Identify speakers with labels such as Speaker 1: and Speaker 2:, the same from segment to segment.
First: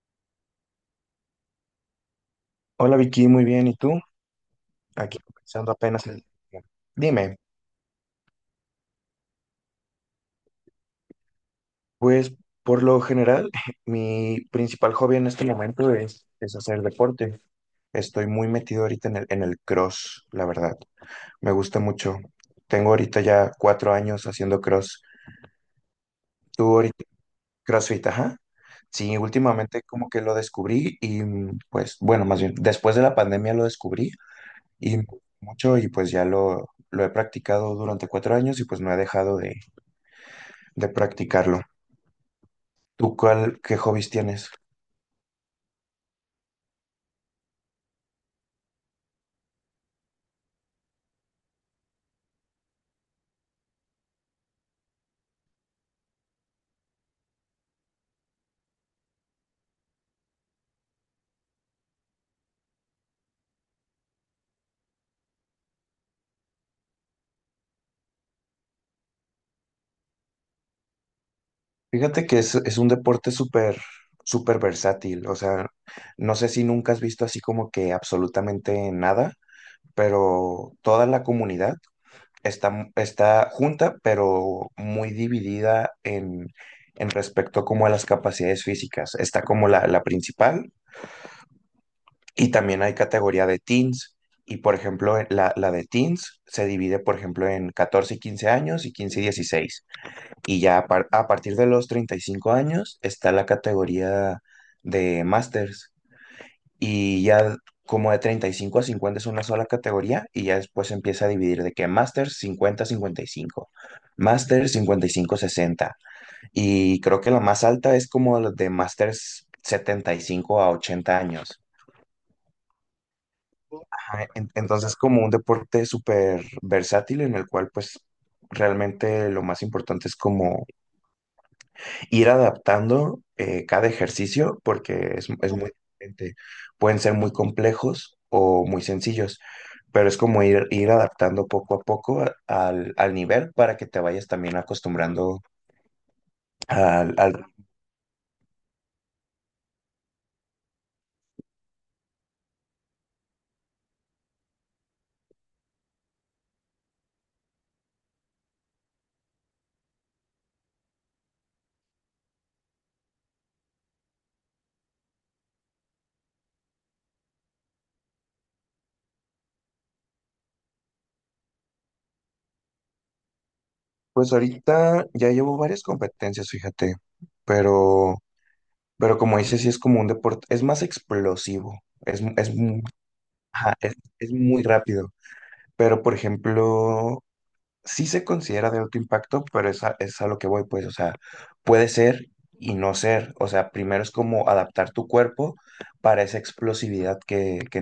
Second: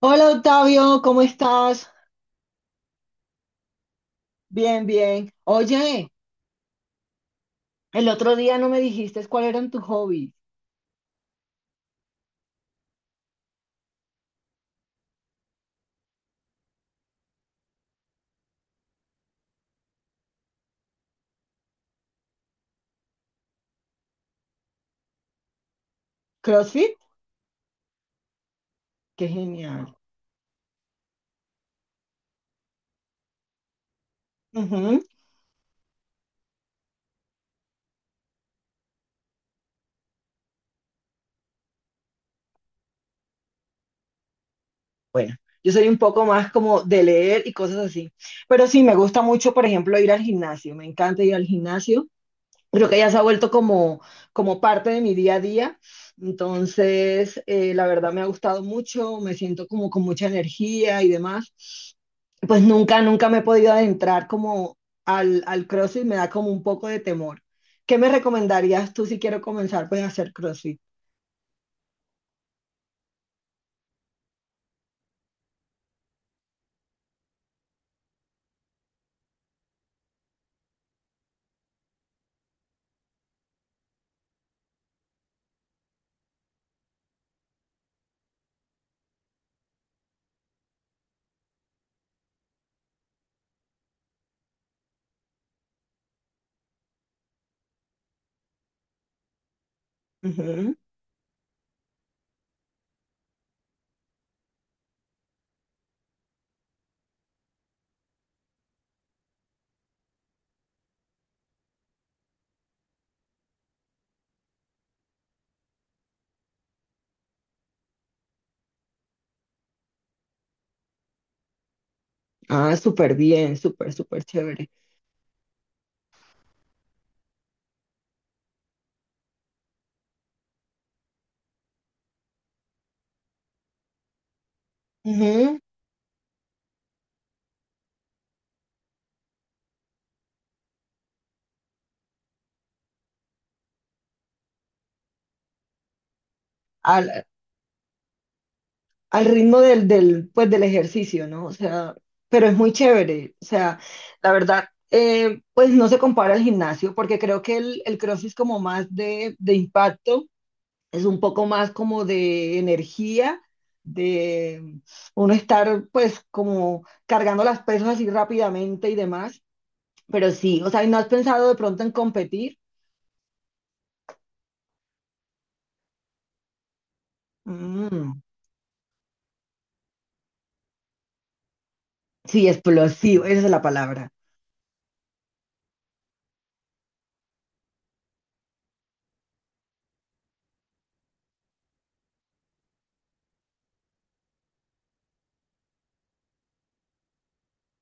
Speaker 1: Hola Octavio, ¿cómo estás?
Speaker 2: Hola Vicky, muy bien. ¿Y tú?
Speaker 1: Bien,
Speaker 2: Aquí
Speaker 1: bien.
Speaker 2: comenzando apenas
Speaker 1: Oye,
Speaker 2: el día. Dime,
Speaker 1: el otro día no me dijiste cuál eran tus hobbies.
Speaker 2: pues por lo general, mi principal hobby en este momento es hacer deporte. Estoy muy metido ahorita en el cross, la verdad. Me gusta mucho. Tengo ahorita ya 4 años haciendo cross. ¿Tú
Speaker 1: ¿CrossFit?
Speaker 2: ahorita CrossFit, ajá? Sí,
Speaker 1: Qué
Speaker 2: últimamente
Speaker 1: genial.
Speaker 2: como que lo descubrí y pues bueno, más bien después de la pandemia lo descubrí y
Speaker 1: Ujú.
Speaker 2: me gustó mucho y pues ya lo he practicado durante 4 años y pues no he dejado de practicarlo. ¿Tú cuál, qué hobbies tienes?
Speaker 1: Bueno, yo soy un poco más como de leer y cosas así. Pero sí, me gusta mucho, por ejemplo, ir al gimnasio. Me encanta ir al gimnasio. Creo que ya se ha vuelto como parte de mi día a día. Entonces, la verdad me ha gustado mucho, me siento como con mucha energía y demás. Pues nunca me he podido adentrar como al CrossFit, me da como un poco de temor. ¿Qué me recomendarías tú si quiero comenzar pues a hacer CrossFit?
Speaker 2: Fíjate que es un deporte súper, súper versátil. O sea, no sé si nunca has visto así como que absolutamente nada, pero toda la comunidad está junta, pero muy dividida en respecto como a las capacidades físicas. Está como la principal y también hay categoría de teens. Y por ejemplo, la de teens se divide, por ejemplo, en 14 y 15 años y 15 y 16. Y
Speaker 1: Ujú.
Speaker 2: ya a partir de los 35 años está la categoría de Masters. Y ya como de 35 a 50 es una sola categoría y ya después se empieza a dividir de que Masters 50-55, Masters 55-60. Y creo que la más alta es como la de Masters 75 a 80 años.
Speaker 1: Ah, súper bien, súper, súper
Speaker 2: Ajá, en-
Speaker 1: chévere.
Speaker 2: Entonces como un deporte súper versátil en el cual pues realmente lo más importante es como ir adaptando cada ejercicio porque es
Speaker 1: Ujú.
Speaker 2: muy diferente. Pueden ser muy complejos o muy sencillos, pero es como ir adaptando poco a poco al nivel para que te vayas también acostumbrando al,
Speaker 1: Al,
Speaker 2: al-
Speaker 1: al ritmo del, pues, del ejercicio, ¿no? O sea, pero es muy chévere. O sea, la verdad, pues no se compara al gimnasio porque creo que el CrossFit es como más de impacto. Es un poco más como de energía, de uno estar pues como cargando las pesas así rápidamente y demás. Pero sí, o sea, ¿y no has pensado de pronto en competir?
Speaker 2: Pues ahorita ya llevo varias competencias, fíjate, pero,
Speaker 1: Mm,
Speaker 2: como dices, sí es como un deporte, es más explosivo, es,
Speaker 1: sí,
Speaker 2: es, mu-
Speaker 1: explosivo, esa es la
Speaker 2: ajá, es
Speaker 1: palabra
Speaker 2: es muy rápido. Pero, por ejemplo, sí se considera de alto impacto, pero es a lo que voy, pues, o sea, puede ser y no ser. O sea, primero es como adaptar tu cuerpo para esa explosividad que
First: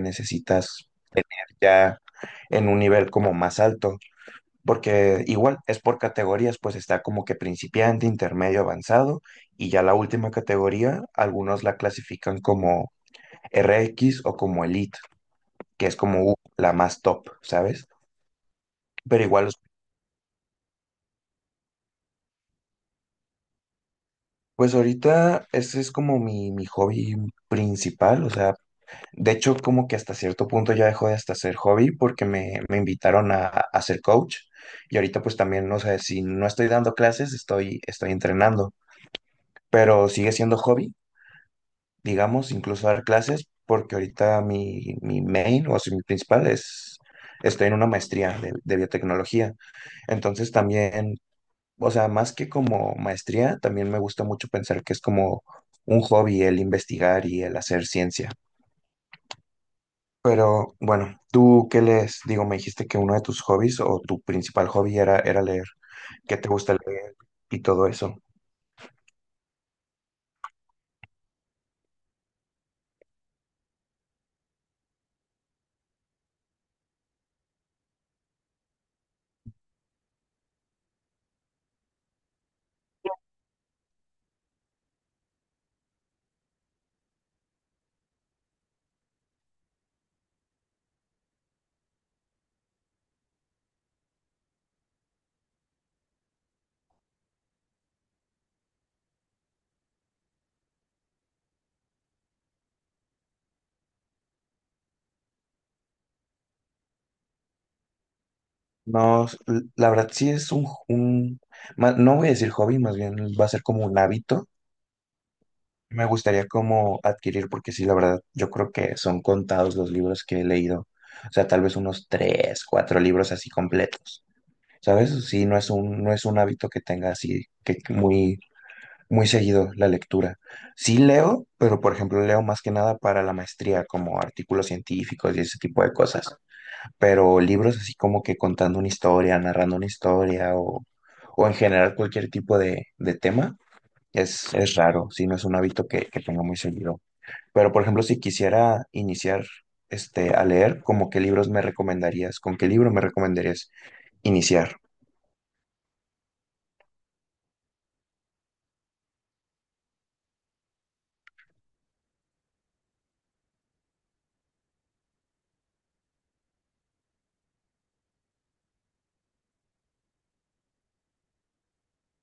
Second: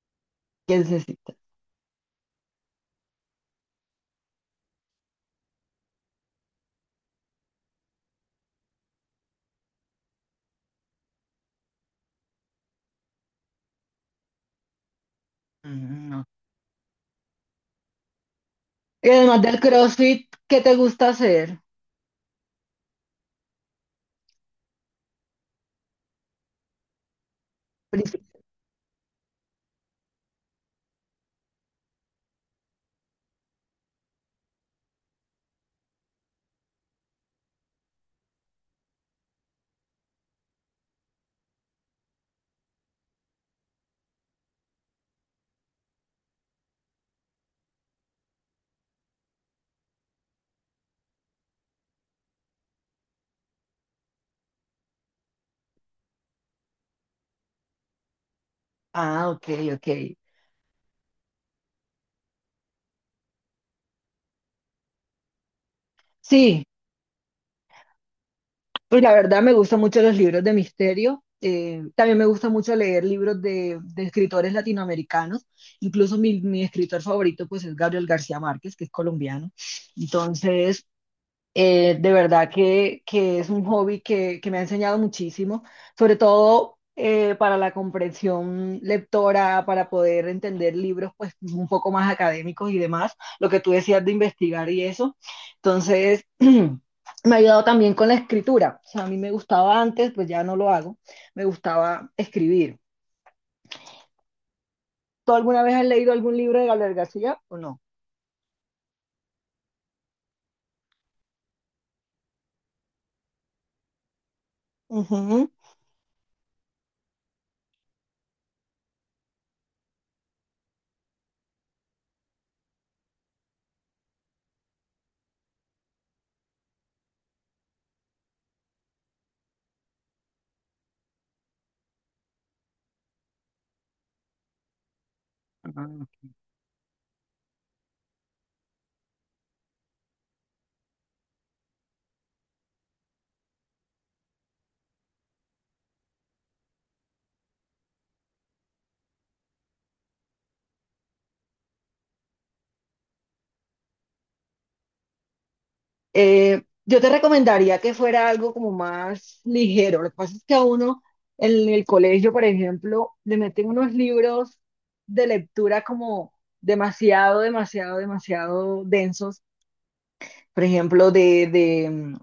Speaker 1: que
Speaker 2: necesitas
Speaker 1: necesitas.
Speaker 2: ya en un nivel como más alto. Porque igual es por categorías, pues está como que principiante, intermedio, avanzado, y ya la última categoría, algunos la clasifican como RX o como Elite, que es
Speaker 1: Mm, no.
Speaker 2: como la más top, ¿sabes?
Speaker 1: Y
Speaker 2: Pero
Speaker 1: además
Speaker 2: igual.
Speaker 1: del CrossFit, ¿qué te gusta hacer?
Speaker 2: Pues ahorita ese es como mi hobby
Speaker 1: Princip-
Speaker 2: principal, o sea, de hecho como que hasta cierto punto ya dejó de hasta ser hobby porque me invitaron a ser coach y ahorita pues también, o sea, si no estoy dando clases, estoy entrenando, pero sigue siendo hobby, digamos, incluso dar clases porque ahorita mi main, o sea, mi principal es, estoy en una maestría de biotecnología, entonces también, o sea, más que como maestría, también me gusta mucho pensar que es como un hobby el investigar y el hacer ciencia.
Speaker 1: Ah, ok, ok.
Speaker 2: Pero bueno, ¿tú qué lees? Digo, me dijiste que uno de tus hobbies o tu principal hobby era leer. ¿Qué te
Speaker 1: Sí,
Speaker 2: gusta leer y todo eso?
Speaker 1: pues la verdad me gustan mucho los libros de misterio. También me gusta mucho leer libros de escritores latinoamericanos. Incluso mi escritor favorito pues es Gabriel García Márquez, que es colombiano. Entonces, de verdad que es un hobby que me ha enseñado muchísimo, sobre todo para la comprensión lectora, para poder entender libros pues un poco más académicos y demás, lo que tú decías de investigar y eso. Entonces, me ha ayudado también con la escritura. O sea, a mí me gustaba antes, pues ya no lo hago, me gustaba escribir. ¿Tú alguna vez has leído algún libro de Gabriel García o no?
Speaker 2: No, la verdad sí es un, no voy a decir hobby, más bien va a ser como un hábito.
Speaker 1: Ujú.
Speaker 2: Me gustaría como adquirir, porque sí, la verdad, yo creo que son contados los libros que he leído. O sea, tal vez unos tres, cuatro libros así completos. ¿Sabes? Sí, no es un hábito que tenga así, que muy seguido la lectura. Sí leo, pero por ejemplo leo más que nada para la maestría, como artículos científicos y ese tipo de
Speaker 1: Ah.
Speaker 2: cosas. Pero libros así como que contando una historia, narrando una historia o en general cualquier tipo de tema, es raro, sí, no es un hábito que tenga muy seguido. Pero por ejemplo, si quisiera iniciar a leer, ¿como qué libros me recomendarías? ¿Con qué libro me recomendarías iniciar?
Speaker 1: Yo te recomendaría que fuera algo como más ligero. Lo que pasa es que a uno en el colegio, por ejemplo, le meten unos libros de lectura como demasiado, demasiado, demasiado densos. Por ejemplo, de,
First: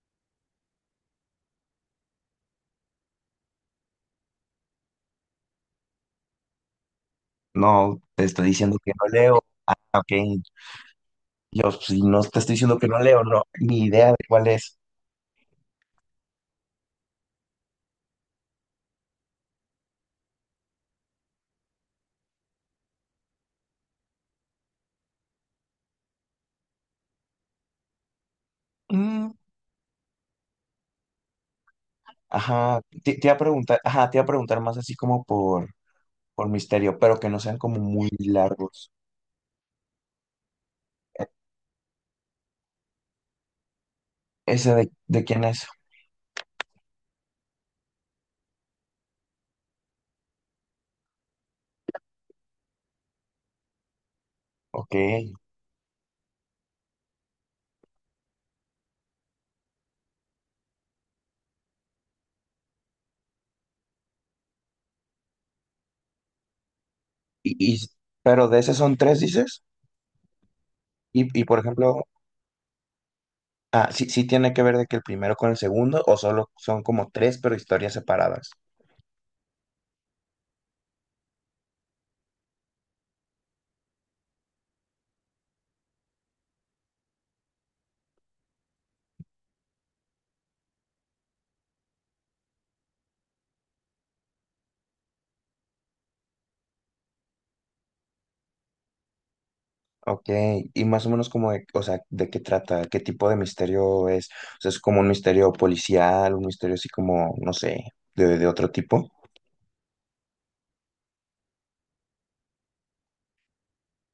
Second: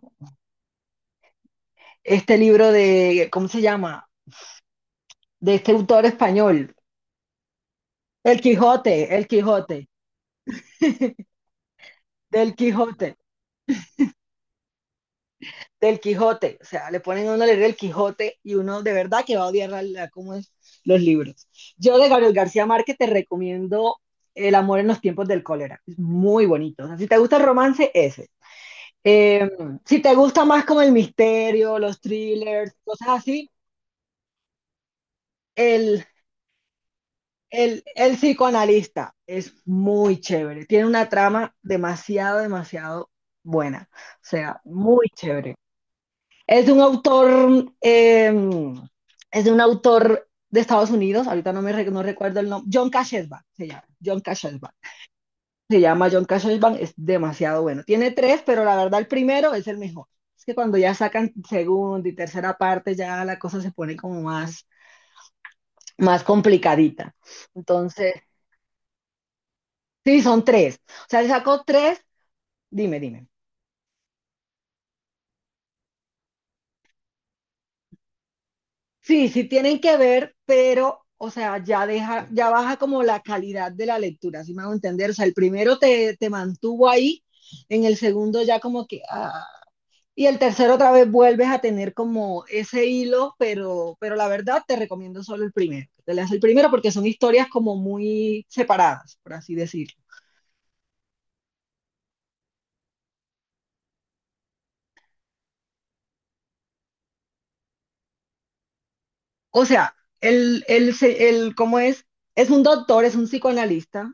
Speaker 1: este libro de, ¿cómo se llama? De este autor español,
Speaker 2: No, te
Speaker 1: El
Speaker 2: estoy diciendo que no
Speaker 1: Quijote, El
Speaker 2: leo. Ah,
Speaker 1: Quijote,
Speaker 2: ok. Yo, pues, si no te estoy
Speaker 1: del
Speaker 2: diciendo que no
Speaker 1: Quijote.
Speaker 2: leo, no, ni idea de cuál es.
Speaker 1: Del Quijote. O sea, le ponen a uno a leer el Quijote y uno de verdad que va a odiar la, cómo es los libros. Yo de Gabriel García Márquez te recomiendo El amor en los tiempos del cólera. Es muy bonito. O sea, si te gusta el romance, ese.
Speaker 2: Mm,
Speaker 1: Eh, si te gusta más como el misterio, los thrillers,
Speaker 2: ajá,
Speaker 1: cosas
Speaker 2: te iba a
Speaker 1: así,
Speaker 2: preguntar, ajá, te iba a preguntar más así como
Speaker 1: el,
Speaker 2: por misterio, pero que no sean como
Speaker 1: el,
Speaker 2: muy
Speaker 1: el
Speaker 2: largos.
Speaker 1: psicoanalista es muy chévere. Tiene una trama demasiado, demasiado buena. O sea,
Speaker 2: ¿Ese de,
Speaker 1: muy
Speaker 2: de quién
Speaker 1: chévere.
Speaker 2: es?
Speaker 1: Es de un autor, eh, es de un autor de Estados Unidos, ahorita no recuerdo el nombre, John Kashesban se llama, John Kashesban.
Speaker 2: Ok.
Speaker 1: Se llama John Kashesban, es demasiado bueno. Tiene tres, pero la verdad el primero es el mejor. Es que cuando ya sacan segunda y tercera parte, ya la cosa se pone como más, más complicadita.
Speaker 2: Y-
Speaker 1: Entonces,
Speaker 2: pero de ese son tres, dices.
Speaker 1: sí, son tres. O sea,
Speaker 2: Y,
Speaker 1: le
Speaker 2: y por
Speaker 1: sacó tres,
Speaker 2: ejemplo,
Speaker 1: dime, dime.
Speaker 2: ah, sí, sí tiene que ver de que el primero con el segundo, o solo son como tres, pero historias separadas.
Speaker 1: Sí, sí tienen que ver, pero, o sea, ya deja, ya baja como la calidad de la lectura, ¿sí me hago entender? O sea, el primero te mantuvo ahí, en el segundo ya como que, ah, y el tercero otra vez vuelves a tener como ese hilo, pero la verdad te recomiendo solo el primero. Te leas el primero porque son historias como muy separadas, por así decirlo.
Speaker 2: Ok, y más o menos como o sea, ¿de qué trata? ¿Qué tipo de misterio es? O sea, ¿es como un misterio policial, un misterio así como, no sé, de otro tipo?
Speaker 1: O sea, el, ¿cómo es? Es un doctor, es un psicoanalista.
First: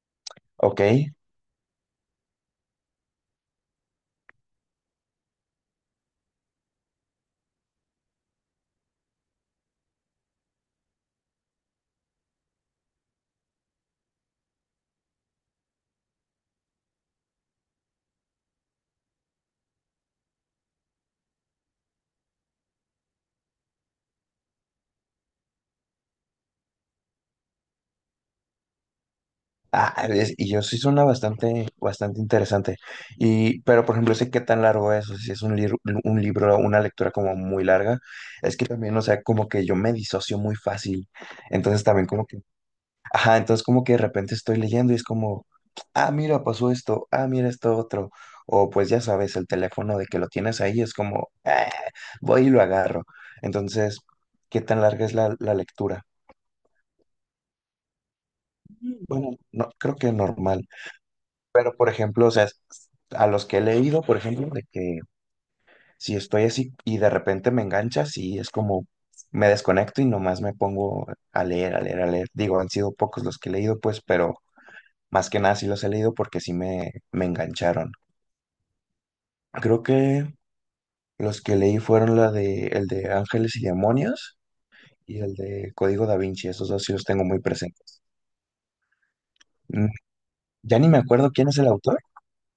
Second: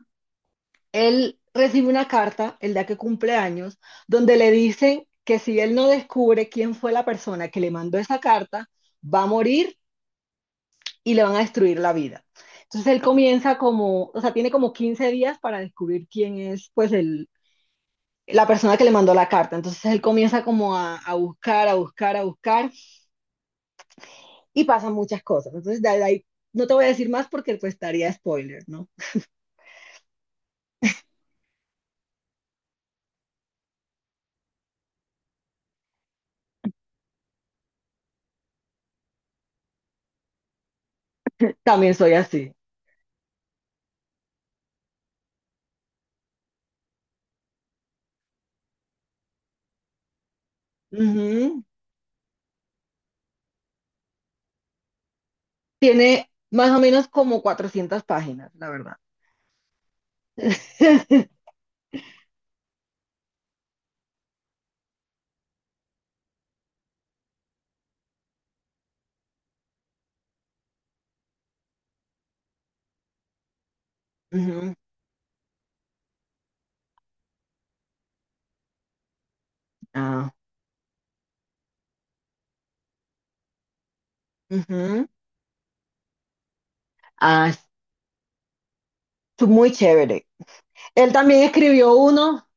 Speaker 2: Ok.
Speaker 1: Él recibe una carta el día que cumple años, donde le dicen que si él no descubre quién fue la persona que le mandó esa carta, va a morir y le van a destruir la vida. Entonces él comienza como, o sea, tiene como 15 días para descubrir quién es, pues, la persona que le mandó la carta. Entonces él comienza como a buscar, a buscar, a buscar y pasan muchas cosas. Entonces de ahí no te voy a decir más porque pues estaría spoiler, ¿no?
Speaker 2: Ah, y yo sí suena bastante, bastante interesante. Y, pero por ejemplo, sé qué tan largo es, o sea, si es un libro, una lectura como muy larga, es que también, o sea, como que yo me disocio muy fácil. Entonces
Speaker 1: También
Speaker 2: también,
Speaker 1: soy
Speaker 2: como
Speaker 1: así.
Speaker 2: ajá, entonces como que de repente estoy leyendo y es como, ah, mira, pasó esto, ah, mira esto otro. O pues ya sabes, el teléfono de que lo tienes ahí es como,
Speaker 1: Ujú.
Speaker 2: "Ah, voy y lo agarro. Entonces, ¿qué tan larga es la lectura?
Speaker 1: Tiene más o menos como 400 páginas, la verdad.
Speaker 2: Bueno, no, creo que normal. Pero, por ejemplo, o sea, a los que he leído, por ejemplo, de que si estoy así y de repente me engancha, sí, es como, me desconecto y nomás me pongo a leer, a leer, a leer. Digo, han sido pocos los que he leído, pues, pero
Speaker 1: Ujú.
Speaker 2: más que nada sí los he leído porque sí me engancharon. Creo que
Speaker 1: Ah,
Speaker 2: los que leí fueron la de el de Ángeles y Demonios
Speaker 1: ujú.
Speaker 2: y el de Código Da Vinci. Esos dos sí los tengo muy
Speaker 1: Ah, es
Speaker 2: presentes.
Speaker 1: muy
Speaker 2: Mm,
Speaker 1: chévere.
Speaker 2: ya ni me
Speaker 1: Él
Speaker 2: acuerdo
Speaker 1: también
Speaker 2: quién es el
Speaker 1: escribió
Speaker 2: autor,
Speaker 1: uno,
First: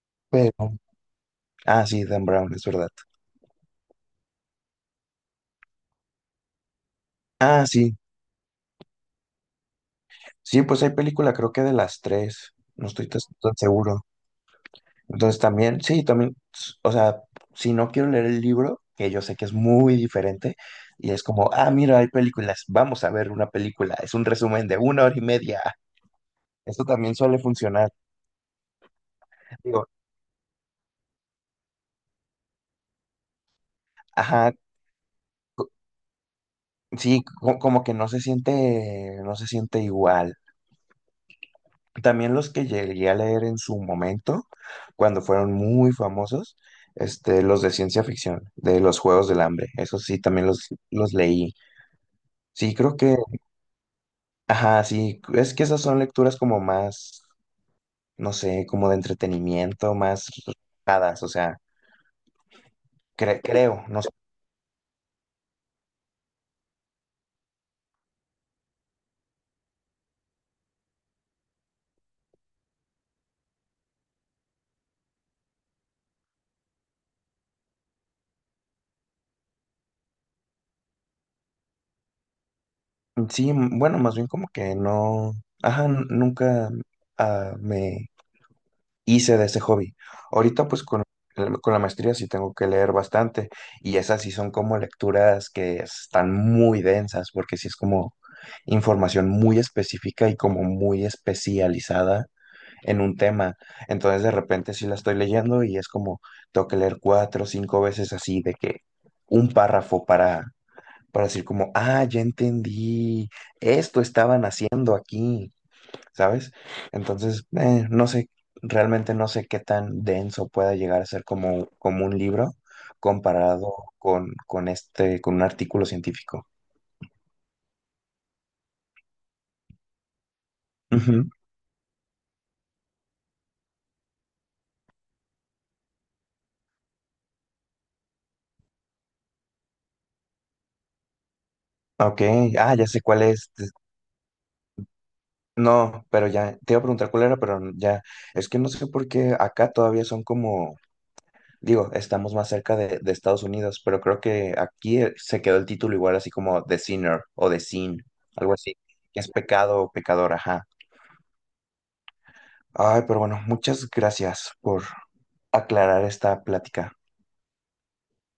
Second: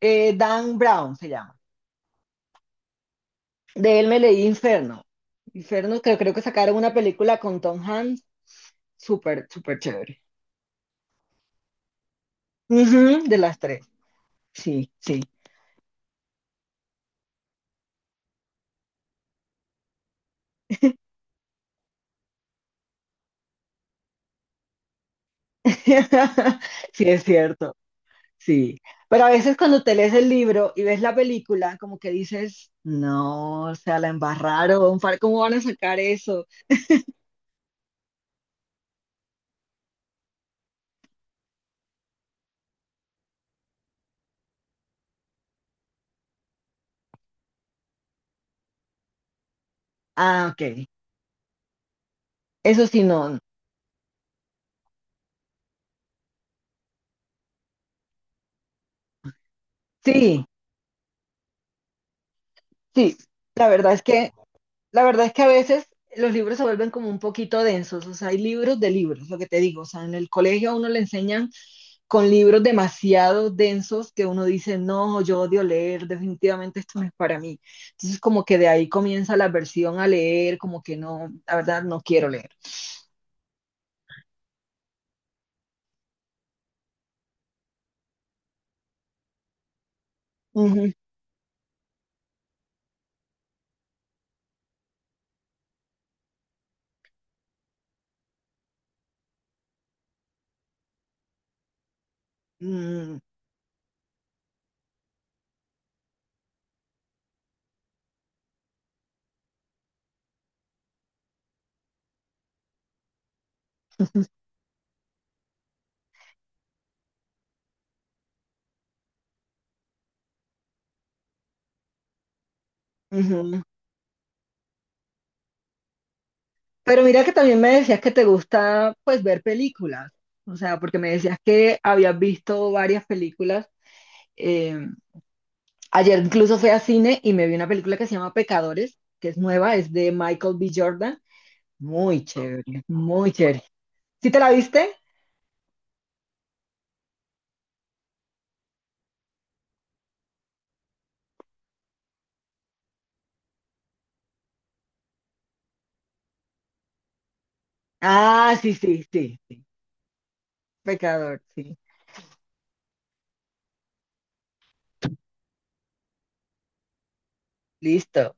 Speaker 1: Dan
Speaker 2: pero...
Speaker 1: Brown se llama.
Speaker 2: Ah, sí, Dan Brown, es verdad.
Speaker 1: De él me leí Inferno. Inferno, creo que sacaron una película con
Speaker 2: Ah,
Speaker 1: Tom
Speaker 2: sí.
Speaker 1: Hanks, súper, súper chévere.
Speaker 2: Sí, pues hay película creo que de las tres. No estoy tan
Speaker 1: Ujú, de
Speaker 2: tan
Speaker 1: las tres.
Speaker 2: seguro.
Speaker 1: Sí, sí.
Speaker 2: Entonces también, sí, también, o sea, si no quiero leer el libro, que yo sé que es muy diferente, y es como, ah, mira, hay películas, vamos a ver una película, es un resumen de una hora y media. Esto
Speaker 1: Sí,
Speaker 2: también
Speaker 1: es
Speaker 2: suele
Speaker 1: cierto.
Speaker 2: funcionar.
Speaker 1: Sí, pero a veces cuando
Speaker 2: Digo,
Speaker 1: te lees el libro y ves la película, como que dices, no, o sea, la
Speaker 2: ajá,
Speaker 1: embarraron, ¿cómo van a
Speaker 2: co-
Speaker 1: sacar eso?
Speaker 2: como que no se siente, no se siente igual. También los que llegué a leer en su momento, cuando fueron muy famosos, los de ciencia ficción, de los Juegos del Hambre, eso sí, también
Speaker 1: Ah, ok,
Speaker 2: los leí. Sí,
Speaker 1: eso
Speaker 2: creo
Speaker 1: sí,
Speaker 2: que
Speaker 1: no.
Speaker 2: ajá, sí, es que esas son lecturas como más, no sé, como de entretenimiento, más
Speaker 1: Sí,
Speaker 2: relajadas, o sea,
Speaker 1: sí, la
Speaker 2: creo,
Speaker 1: verdad
Speaker 2: no
Speaker 1: es
Speaker 2: sé.
Speaker 1: que, la verdad es que a veces los libros se vuelven como un poquito densos, o sea, hay libros de libros, lo que te digo, o sea, en el colegio a uno le enseñan con libros demasiado densos que uno dice, no, yo odio leer, definitivamente esto no es para mí. Entonces, como que de ahí comienza la aversión a leer, como que no, la verdad, no quiero leer.
Speaker 2: Sí, bueno, más bien como que no, ajá, nunca me hice de ese hobby. Ahorita pues
Speaker 1: Ujú,
Speaker 2: con, con la maestría sí tengo que leer bastante y esas sí son como lecturas que están muy densas porque sí es como información muy específica y como muy especializada en un
Speaker 1: mm,
Speaker 2: tema. Entonces de repente sí la estoy leyendo y es como tengo que leer cuatro o cinco veces así de que un párrafo para, decir como, ah, ya entendí, esto estaban haciendo aquí, ¿sabes? Entonces, no sé, realmente no sé qué tan denso pueda llegar a ser como, como un libro
Speaker 1: ujú.
Speaker 2: comparado con un artículo científico.
Speaker 1: Pero mira que también me decías que te gusta, pues, ver películas. O sea, porque me
Speaker 2: Ujú.
Speaker 1: decías que habías visto varias películas. Eh, ayer incluso fui a cine y me vi una película que se llama Pecadores, que es nueva, es de Michael B. Jordan.
Speaker 2: Ok,
Speaker 1: Muy chévere,
Speaker 2: ah, ya sé cuál
Speaker 1: muy
Speaker 2: es.
Speaker 1: chévere. ¿Sí te la viste?
Speaker 2: No, pero ya, te iba a preguntar cuál era, pero ya, es que no sé por qué acá todavía son como, digo, estamos más cerca de Estados Unidos, pero creo que aquí se quedó el título igual así como The Sinner o The Sin, algo
Speaker 1: Ah, sí,
Speaker 2: así,
Speaker 1: sí,
Speaker 2: que es
Speaker 1: sí, sí.
Speaker 2: pecado o pecador, ajá.
Speaker 1: Pecador, sí.
Speaker 2: Ay, pero bueno, muchas gracias por aclarar esta plática.
Speaker 1: Listo.